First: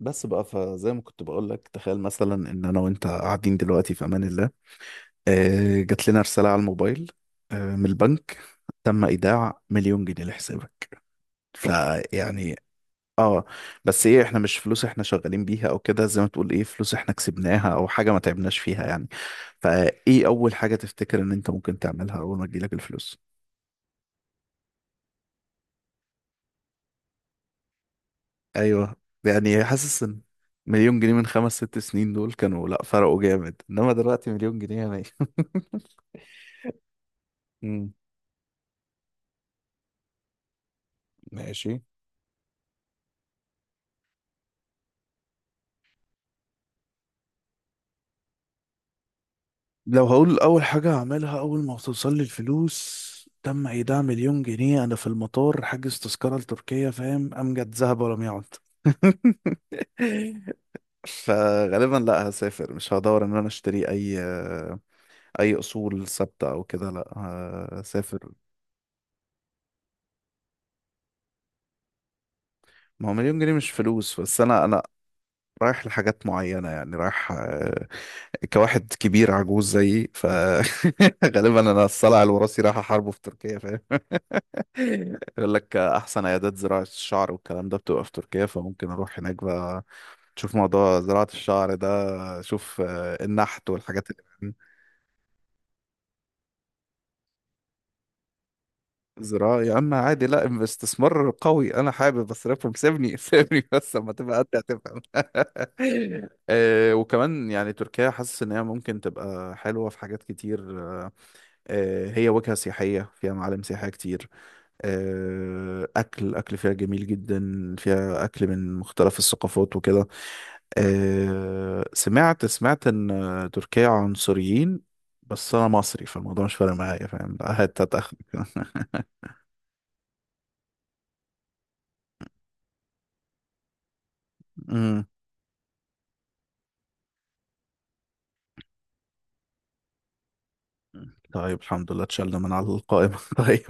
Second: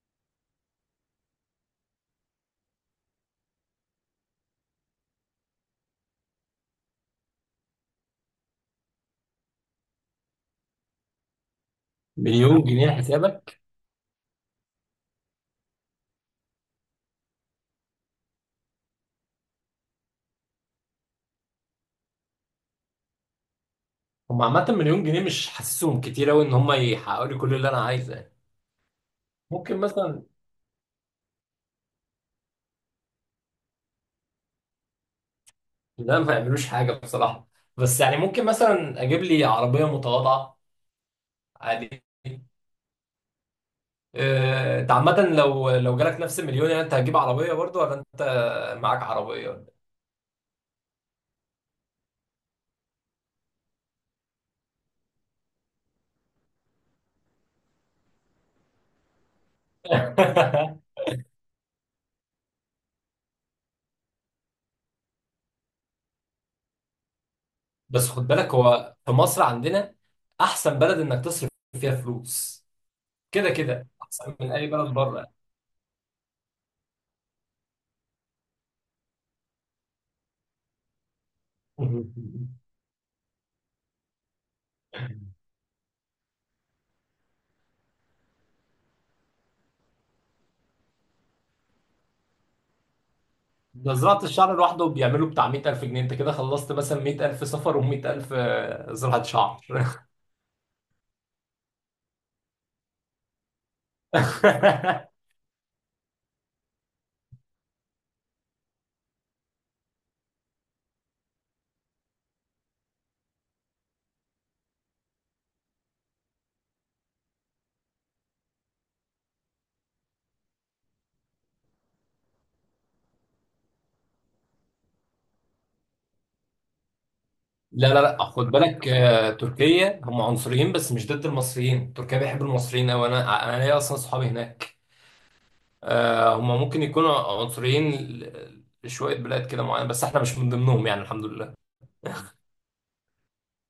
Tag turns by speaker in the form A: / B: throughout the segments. A: بس بقى فزي ما كنت بقول لك تخيل مثلا ان انا وانت قاعدين دلوقتي في امان الله. جات لنا رسالة على الموبايل، من البنك، تم ايداع مليون جنيه لحسابك. فيعني
B: مليون جنيه
A: اه.
B: حسابك؟
A: بس ايه، احنا مش فلوس احنا شغالين بيها او كده، زي ما تقول ايه، فلوس احنا كسبناها او حاجة ما تعبناش فيها يعني. فايه اول حاجة تفتكر ان انت ممكن تعملها اول ما تجيلك الفلوس؟
B: هم عامة، مليون جنيه مش حاسسهم كتير أوي إن هم يحققوا لي كل اللي أنا عايزه يعني.
A: ايوه، يعني
B: ممكن
A: حاسس ان
B: مثلا.
A: مليون جنيه من خمس ست سنين دول كانوا لا، فرقوا جامد، انما دلوقتي مليون جنيه يعني
B: لا، ما يعملوش حاجة بصراحة.
A: مم.
B: بس يعني ممكن مثلا أجيب لي عربية متواضعة.
A: ماشي.
B: عادي. أنت عامة، لو جالك نفس المليون، يعني أنت هتجيب عربية برضو ولا أنت معاك عربية ولا
A: لو هقول اول حاجة هعملها اول ما توصل لي الفلوس: تم ايداع مليون جنيه، انا في المطار حاجز تذكرة لتركيا، فاهم؟ امجد ذهب ولم يعد
B: إيه؟
A: فغالبا لا، هسافر، مش هدور ان انا اشتري اي اصول ثابته او كده، لا،
B: بس خد
A: هسافر.
B: بالك، هو في مصر عندنا أحسن بلد إنك تصرف فيها فلوس.
A: ما هو مليون
B: كده
A: جنيه مش
B: كده
A: فلوس،
B: أحسن
A: بس
B: من
A: انا
B: أي
A: انا
B: بلد بره.
A: رايح لحاجات معينه، يعني رايح، كواحد كبير عجوز زيي، فغالبا انا الصلع الوراثي رايح احاربه في تركيا. يقول لك احسن عيادات زراعة الشعر والكلام ده بتبقى في تركيا، فممكن اروح هناك بقى تشوف موضوع زراعة الشعر ده. شوف النحت
B: ده
A: والحاجات اللي
B: زراعة
A: من
B: الشعر لوحده بيعملوا بتاع 100000 جنيه. انت كده خلصت مثلا 100000 سفر و100000 زراعة
A: زراعة،
B: شعر.
A: يا عم عادي، لا استثمار قوي، انا حابب اصرفهم سيبني سيبني بس اما تبقى قد هتفهم. وكمان يعني تركيا حاسس ان هي ممكن تبقى حلوة في حاجات كتير. هي وجهة سياحية فيها معالم سياحية كتير. اكل فيها جميل جدا، فيها اكل من مختلف الثقافات وكده. سمعت ان تركيا عنصريين، بس انا مصري فالموضوع مش فارق معايا، فاهم؟ لا، هات
B: لا
A: هات
B: لا
A: اخر
B: لا، خد بالك، تركيا هم عنصريين بس مش ضد المصريين. تركيا بيحب المصريين أوي. أنا ليا أصلا صحابي هناك.
A: أمم.
B: هم ممكن يكونوا عنصريين لشوية بلاد كده معينة، بس احنا مش من ضمنهم يعني. الحمد لله.
A: طيب الحمد لله اتشلنا من على القائمة طيب،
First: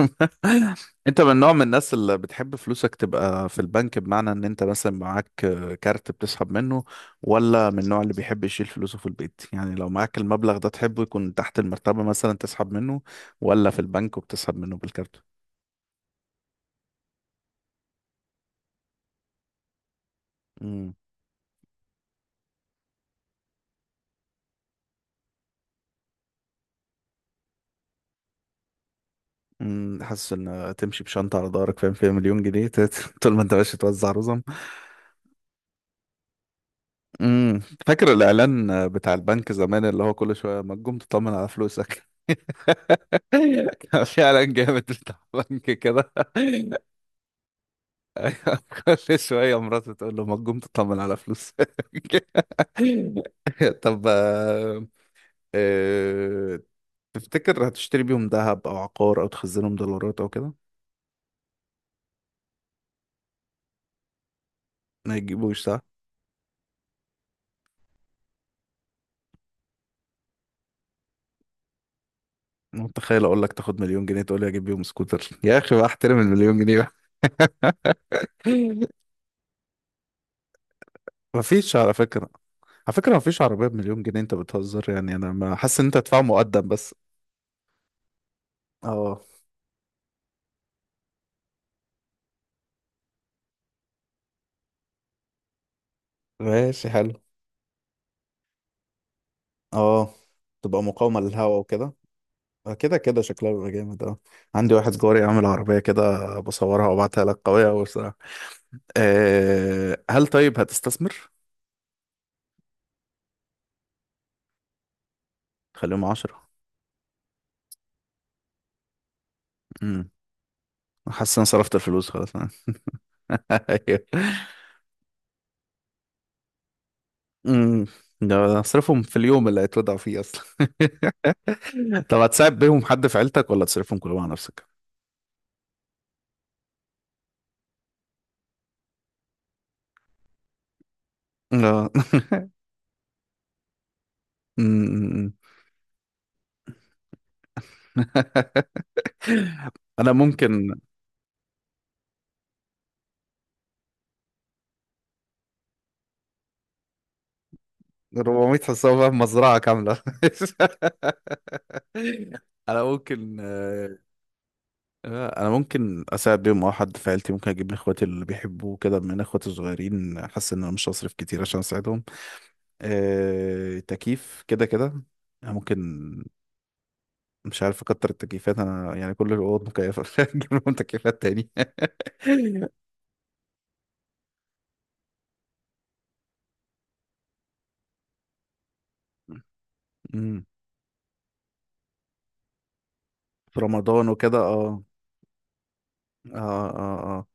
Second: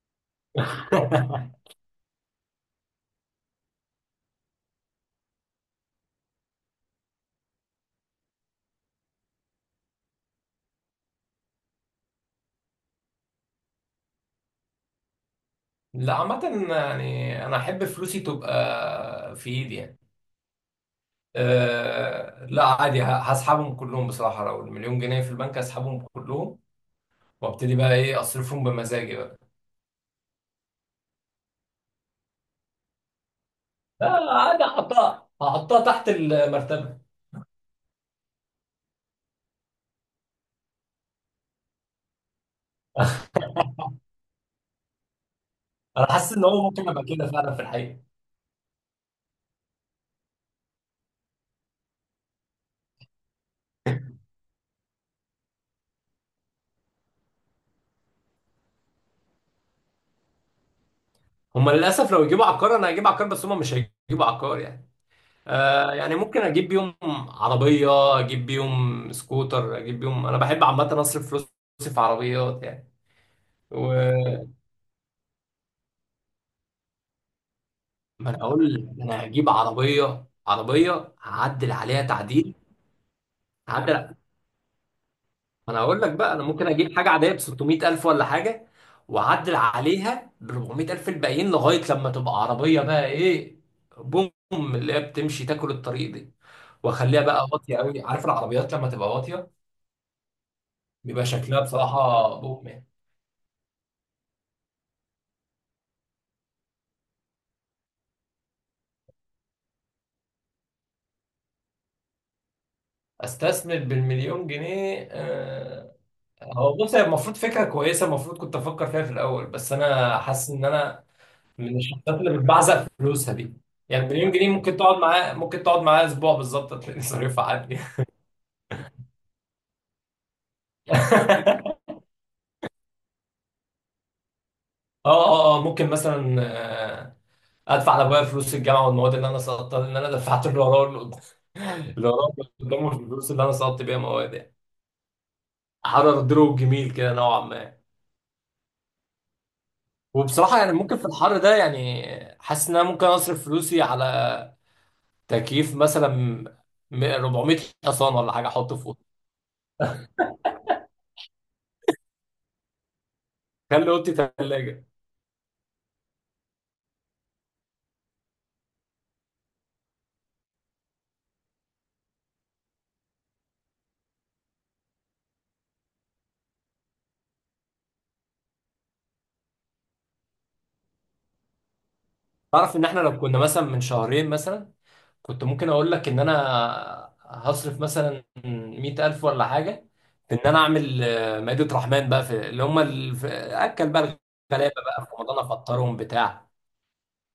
A: انت من نوع من الناس اللي بتحب فلوسك تبقى في البنك، بمعنى ان انت مثلا معاك كارت بتسحب منه، ولا من النوع اللي بيحب يشيل فلوسه في البيت؟ يعني لو معاك المبلغ ده تحبه يكون تحت المرتبة مثلا تسحب منه، ولا في البنك وبتسحب منه بالكارت؟
B: لا، عامة يعني أنا أحب فلوسي تبقى في إيدي يعني. آه، لا عادي، هسحبهم كلهم بصراحة. لو المليون جنيه في البنك هسحبهم كلهم، وابتدي بقى ايه، اصرفهم بمزاجي بقى.
A: مم، حاسس ان تمشي بشنطه على ظهرك، فاهم، فيها مليون جنيه طول ما انت ماشي توزع
B: لا،
A: رزم.
B: عادي، هحطها تحت المرتبة.
A: مم. فاكر الاعلان بتاع البنك زمان اللي هو كل شويه ما تقوم تطمن على فلوسك؟ كان في اعلان جامد بتاع بنك
B: انا
A: كده
B: حاسس ان هو ممكن ابقى كده فعلا في الحقيقة.
A: كل شويه مراته تقول له ما تقوم تطمن على فلوسك طب آه، تفتكر هتشتري بيهم ذهب او عقار او تخزنهم دولارات او كده؟
B: هما للاسف لو يجيبوا عقار انا هجيب عقار، بس هما مش هيجيبوا عقار يعني.
A: ما يجيبوش.
B: آه، يعني ممكن اجيب بيهم عربية، اجيب بيهم سكوتر، اجيب بيهم، انا بحب عامة اصرف فلوسي في عربيات يعني.
A: متخيل اقول لك تاخد
B: و
A: مليون جنيه تقول لي اجيب بيهم سكوتر؟ يا اخي بقى احترم المليون جنيه بقى
B: ما انا اقول لك، انا هجيب عربية هعدل
A: مفيش على
B: عليها
A: فكره،
B: تعديل.
A: على فكره مفيش عربيه بمليون
B: هعدل.
A: جنيه، انت بتهزر يعني، انا ما
B: انا
A: حاسس ان انت
B: هقول لك
A: هتدفع
B: بقى، انا ممكن
A: مقدم بس.
B: اجيب حاجه عاديه ب 600000 ولا حاجه،
A: اه.
B: واعدل عليها ب 400000، الباقيين لغايه لما تبقى عربيه بقى ايه، بوم اللي هي بتمشي تاكل الطريق دي.
A: ماشي، حلو.
B: واخليها بقى واطيه قوي، عارف العربيات لما تبقى واطيه
A: اه، تبقى مقاومه
B: بيبقى
A: للهواء
B: شكلها
A: وكده.
B: بصراحه بوم يعني.
A: كده كده شكلها بيبقى جامد اه. عندي واحد جاري عامل عربيه كده، بصورها وابعتها لك، قويه قوي بصراحه. أه، هل طيب هتستثمر؟
B: استثمر بالمليون جنيه؟
A: خليهم عشرة.
B: هو بص، هي المفروض فكره كويسه، المفروض كنت افكر فيها في الاول، بس
A: امم.
B: انا حاسس ان انا
A: حاسس ان أنا صرفت
B: من الشخصيات
A: الفلوس خلاص
B: اللي بتبعزق فلوسها دي.
A: ايوه.
B: يعني مليون جنيه ممكن تقعد معاه اسبوع بالظبط هتلاقي صريفها عادي.
A: امم. ده اصرفهم في اليوم اللي هيتوضعوا فيه اصلا
B: اه،
A: طب هتساعد بيهم حد في عيلتك ولا تصرفهم كلهم على نفسك؟
B: اه، اه، ممكن مثلا آه، ادفع لابويا فلوس الجامعه والمواد اللي انا سقطتها لان انا دفعت
A: اه.
B: اللي وراه واللي قدامه الفلوس اللي انا سقطت بيها مواد يعني.
A: أمم.
B: حر دروب جميل كده نوعا ما.
A: انا
B: وبصراحه
A: ممكن
B: يعني، ممكن في الحر ده يعني، حاسس ان انا ممكن اصرف فلوسي على تكييف مثلا، 400 حصان ولا حاجه
A: 400
B: احطه فوق.
A: حصان في مزرعة كاملة انا ممكن
B: خلي اوضتي ثلاجه.
A: انا ممكن اساعد بيهم او حد في عيلتي، ممكن اجيب لاخواتي اللي بيحبوا كده، من اخواتي الصغيرين، حاسس ان انا مش هصرف كتير عشان اساعدهم. تكييف كده كده. أنا ممكن، مش عارف اكتر، التكييفات انا يعني كل الاوض مكيفه نجيب لهم تكييفات تاني.
B: تعرف ان احنا لو كنا مثلا من شهرين مثلا، كنت ممكن اقول لك ان انا هصرف مثلا 100000 ولا حاجة في ان
A: امم.
B: انا اعمل مائدة رحمن بقى في اللي هم
A: في
B: اكل
A: رمضان
B: بقى
A: وكده
B: الغلابة
A: اه.
B: بقى في رمضان، افطرهم بتاع.
A: اه اه اه،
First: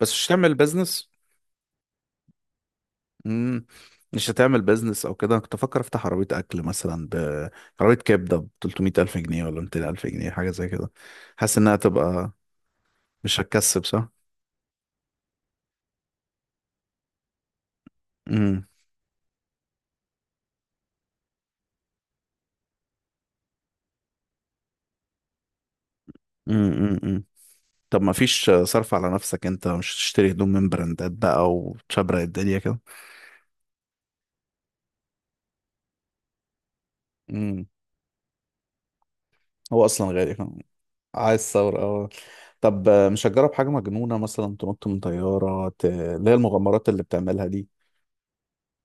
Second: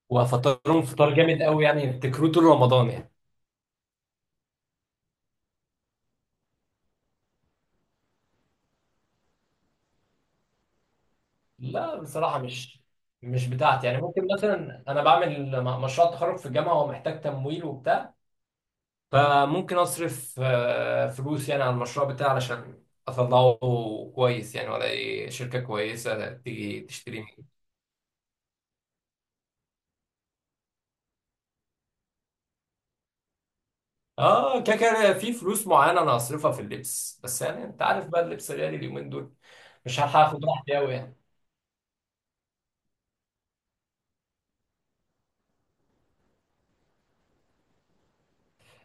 A: بس مش هتعمل
B: وافطرهم
A: بيزنس؟
B: فطار جامد قوي يعني، يفتكروه طول رمضان يعني.
A: امم. مش هتعمل بيزنس او كده؟ انا كنت افكر افتح عربيه اكل، مثلا ب، عربيه كبده ب 300 الف جنيه ولا 200 الف جنيه، حاجه زي كده، حاسس انها
B: لا
A: تبقى،
B: بصراحة، مش
A: مش
B: مش
A: هتكسب
B: بتاعتي يعني.
A: صح.
B: ممكن مثلا انا بعمل مشروع تخرج في الجامعة ومحتاج تمويل وبتاع.
A: امم
B: فممكن أصرف فلوس يعني على المشروع بتاعي علشان أطلعه كويس يعني، ولا أي شركة كويسة تيجي
A: امم
B: تشتري
A: امم
B: مني.
A: طب ما فيش صرف على نفسك؟ انت مش تشتري هدوم من براندات بقى وتشبرق الدنيا كده؟
B: آه، كده كده في فلوس معينة أنا هصرفها في اللبس، بس يعني
A: امم.
B: أنت عارف بقى اللبس غالي اليومين دول.
A: هو
B: مش
A: اصلا
B: هلحق
A: غالي.
B: آخد راحتي أوي يعني.
A: عايز ثورة اه. طب مش هتجرب حاجة مجنونة، مثلا تنط من طيارة، اللي هي المغامرات اللي بتعملها دي؟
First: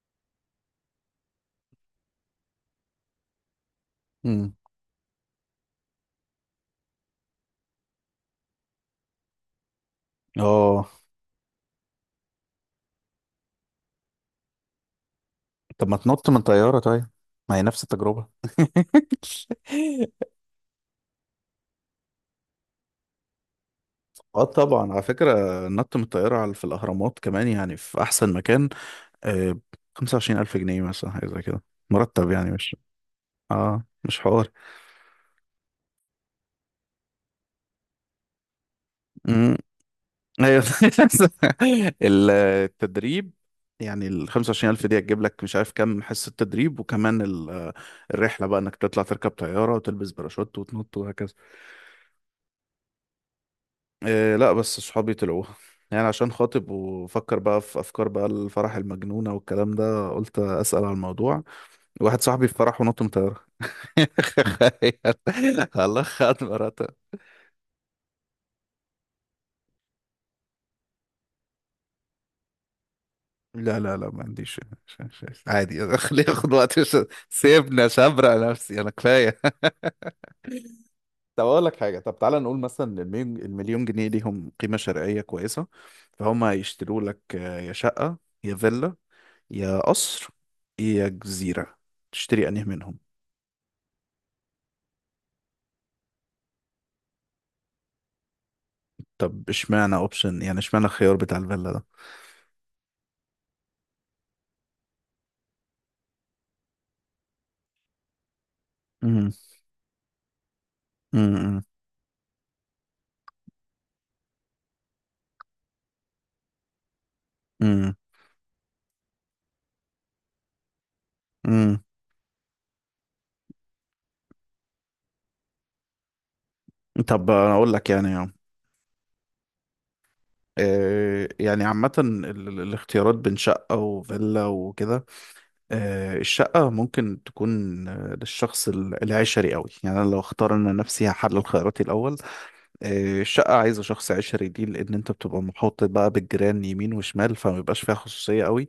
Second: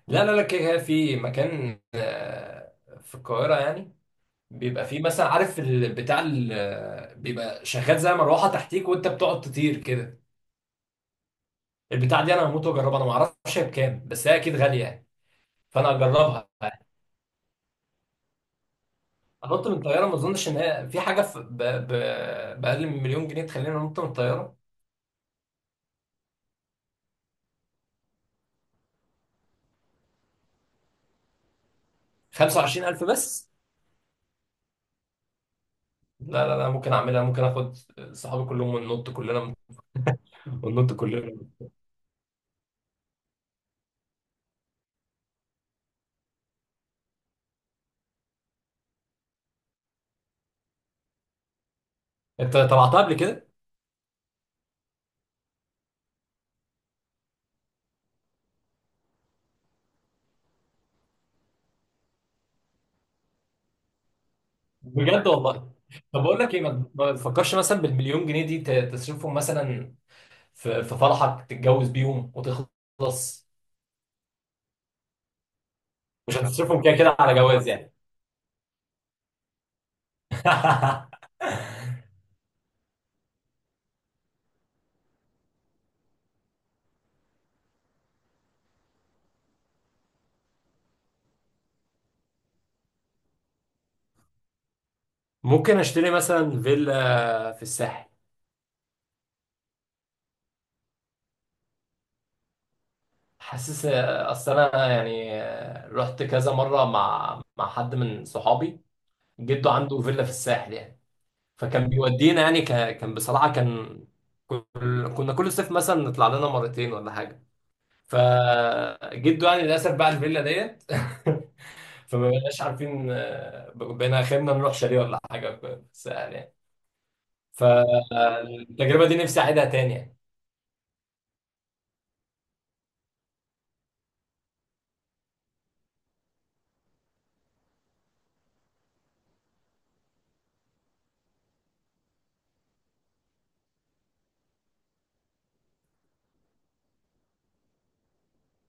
B: لا لا لا، كده كده في مكان في القاهرة يعني،
A: امم.
B: بيبقى فيه مثلا، عارف بتاع بيبقى شغال زي مروحة تحتيك وأنت بتقعد تطير كده.
A: اه.
B: البتاع دي أنا هموت وأجربها، أنا معرفش هي بكام بس هي أكيد غالية يعني.
A: طب
B: فانا
A: ما تنط من
B: هجربها.
A: طيارة طيب، ما هي نفس التجربة
B: انط من الطياره؟ ما اظنش ان هي في حاجه في باقل من مليون جنيه تخليني انط من
A: اه
B: الطياره.
A: طبعا، على فكرة النط من الطيارة على، في الأهرامات كمان، يعني في أحسن مكان. آه، 25,000 جنيه مثلا، حاجة زي كده، مرتب يعني، مش
B: 25000 بس؟
A: اه، مش حوار.
B: لا لا لا، ممكن اعملها، ممكن اخد صحابي كلهم وننط كلنا
A: ايوه
B: وننط كلنا.
A: التدريب يعني ال 25,000 دي هتجيب لك مش عارف كام حصة تدريب، وكمان الرحلة بقى انك تطلع تركب طيارة وتلبس باراشوت وتنط وهكذا.
B: انت طلعتها قبل كده؟
A: إيه؟ لا، بس صحابي طلعوها، يعني عشان خاطب وفكر بقى في افكار بقى الفرح المجنونة والكلام ده، قلت اسأل على الموضوع. واحد صاحبي في فرح ونط من طيارة
B: بجد والله.
A: تخيل، الله
B: طب اقول
A: خد
B: لك ايه، ما
A: مراته.
B: ما تفكرش مثلا بالمليون جنيه دي تصرفهم مثلا في فرحك، تتجوز بيهم وتخلص.
A: لا لا لا، ما عنديش. عادي خليه
B: مش
A: ياخد وقت
B: هتصرفهم كده كده على جواز
A: سيبنا
B: يعني؟
A: شبرق نفسي انا كفايه. طب اقول لك حاجه، طب تعالى نقول مثلا المليون جنيه ليهم قيمه شرائيه كويسه، فهم هيشتروا لك يا شقه، يا فيلا، يا قصر، يا جزيره؟ تشتري انهي منهم؟
B: ممكن اشتري مثلا فيلا في الساحل.
A: طب اشمعنى اوبشن، يعني اشمعنى الخيار بتاع الفيلا ده؟
B: حاسس اصل انا يعني، رحت كذا مره مع حد من صحابي
A: امم.
B: جده عنده فيلا في الساحل يعني.
A: امم.
B: فكان بيودينا يعني، كان بصراحه كان كل... كنا كل صيف مثلا نطلع لنا مرتين ولا حاجه.
A: امم.
B: فجده يعني للاسف باع الفيلا ديت.
A: امم.
B: فما بقناش عارفين، بقينا اخرنا نروح شاليه ولا حاجه في الساحل يعني.
A: طب انا اقول لك يعني،
B: فالتجربه دي نفسي اعيدها تاني يعني.
A: يعني عامة الاختيارات بين شقة وفيلا وكده، الشقة ممكن تكون للشخص العشري قوي، يعني انا لو اختار، انا نفسي هحلل خياراتي الاول. الشقة عايزة شخص عشري دي، لأن أنت بتبقى محاط بقى بالجيران يمين وشمال، فما بيبقاش فيها خصوصية قوي،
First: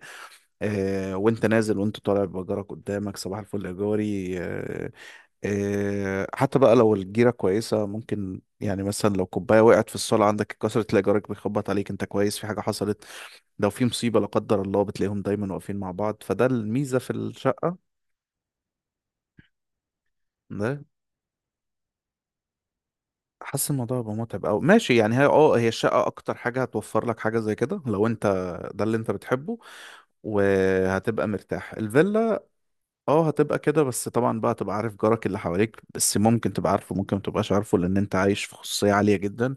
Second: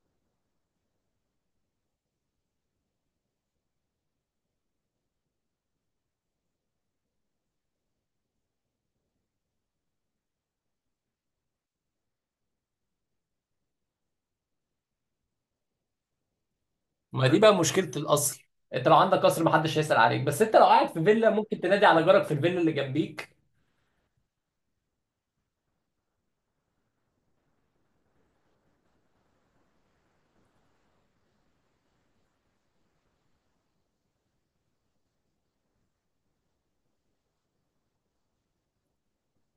A: وأنت نازل وأنت طالع بجارك قدامك، صباح الفل يا جاري. حتى بقى لو الجيرة كويسة ممكن يعني، مثلا لو كوباية وقعت في الصالة عندك اتكسرت تلاقي جارك بيخبط عليك، أنت كويس، في حاجة حصلت؟ لو في مصيبة لا قدر الله بتلاقيهم دايما واقفين مع بعض، فده الميزة في
B: ما دي بقى
A: الشقة
B: مشكله القصر، انت لو عندك قصر محدش هيسال عليك، بس انت لو
A: ده.
B: قاعد في فيلا ممكن تنادي على جارك في الفيلا اللي جنبيك.
A: حاسس الموضوع هيبقى متعب أوي، ماشي يعني. هي اه، هي الشقة أكتر حاجة هتوفر لك حاجة زي كده، لو أنت ده اللي أنت بتحبه، وهتبقى مرتاح. الفيلا اه هتبقى كده، بس طبعا بقى تبقى عارف جارك اللي حواليك، بس ممكن تبقى عارفه ممكن ما تبقاش عارفه، لان انت عايش في خصوصية عالية جدا،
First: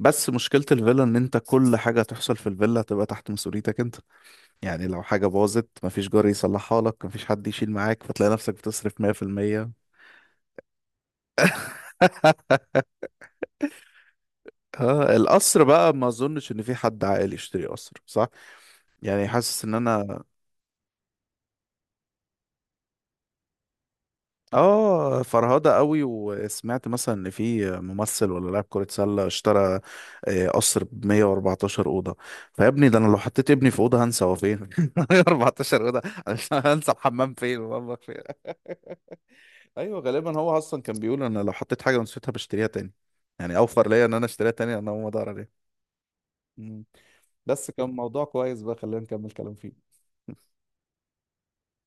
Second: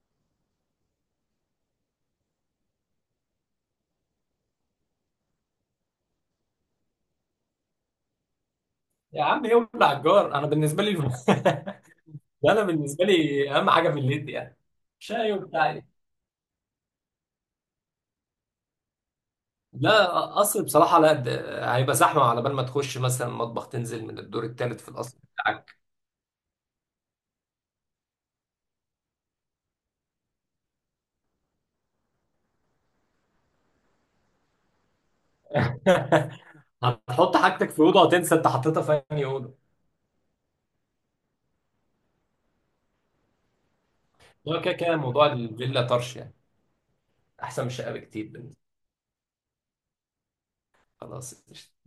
A: بس مشكلة الفيلا ان انت كل حاجة تحصل في الفيلا هتبقى تحت مسؤوليتك انت، يعني لو حاجة باظت مفيش جار يصلحها لك، مفيش حد يشيل معاك، فتلاقي نفسك بتصرف
B: يا عم،
A: 100%.
B: يولع الجار، انا بالنسبه لي. انا بالنسبه لي اهم حاجه في الليل دي يعني
A: اه،
B: شاي
A: القصر
B: وبتاع إيه.
A: بقى ما اظنش ان في حد عاقل يشتري قصر، صح؟ يعني حاسس ان
B: لا،
A: انا
B: قصر بصراحه لا، ده هيبقى زحمه على بال ما تخش مثلا مطبخ تنزل من الدور الثالث في القصر
A: اه، فرهضة
B: بتاعك.
A: قوي. وسمعت مثلا ان في ممثل ولا لاعب كرة سلة اشترى قصر ب 114 أوضة. فيا ابني ده انا لو حطيت ابني في أوضة هنسى هو فين 114 أوضة، عشان هنسى الحمام
B: هتحط
A: فين
B: حاجتك في اوضه
A: والمطبخ فين.
B: وتنسى انت حطيتها في انهي اوضه.
A: ايوه، غالبا هو اصلا كان بيقول انا لو حطيت حاجة ونسيتها بشتريها تاني، يعني اوفر ليا ان انا اشتريها
B: لا، كده
A: تاني انا
B: كده
A: اقوم
B: موضوع
A: ادور عليها.
B: الفيلا طرش يعني.
A: مم.
B: احسن من
A: بس كان
B: الشقه
A: موضوع
B: بكتير بالنسبة لي.
A: كويس بقى، خلينا نكمل كلام فيه.
B: خلاص.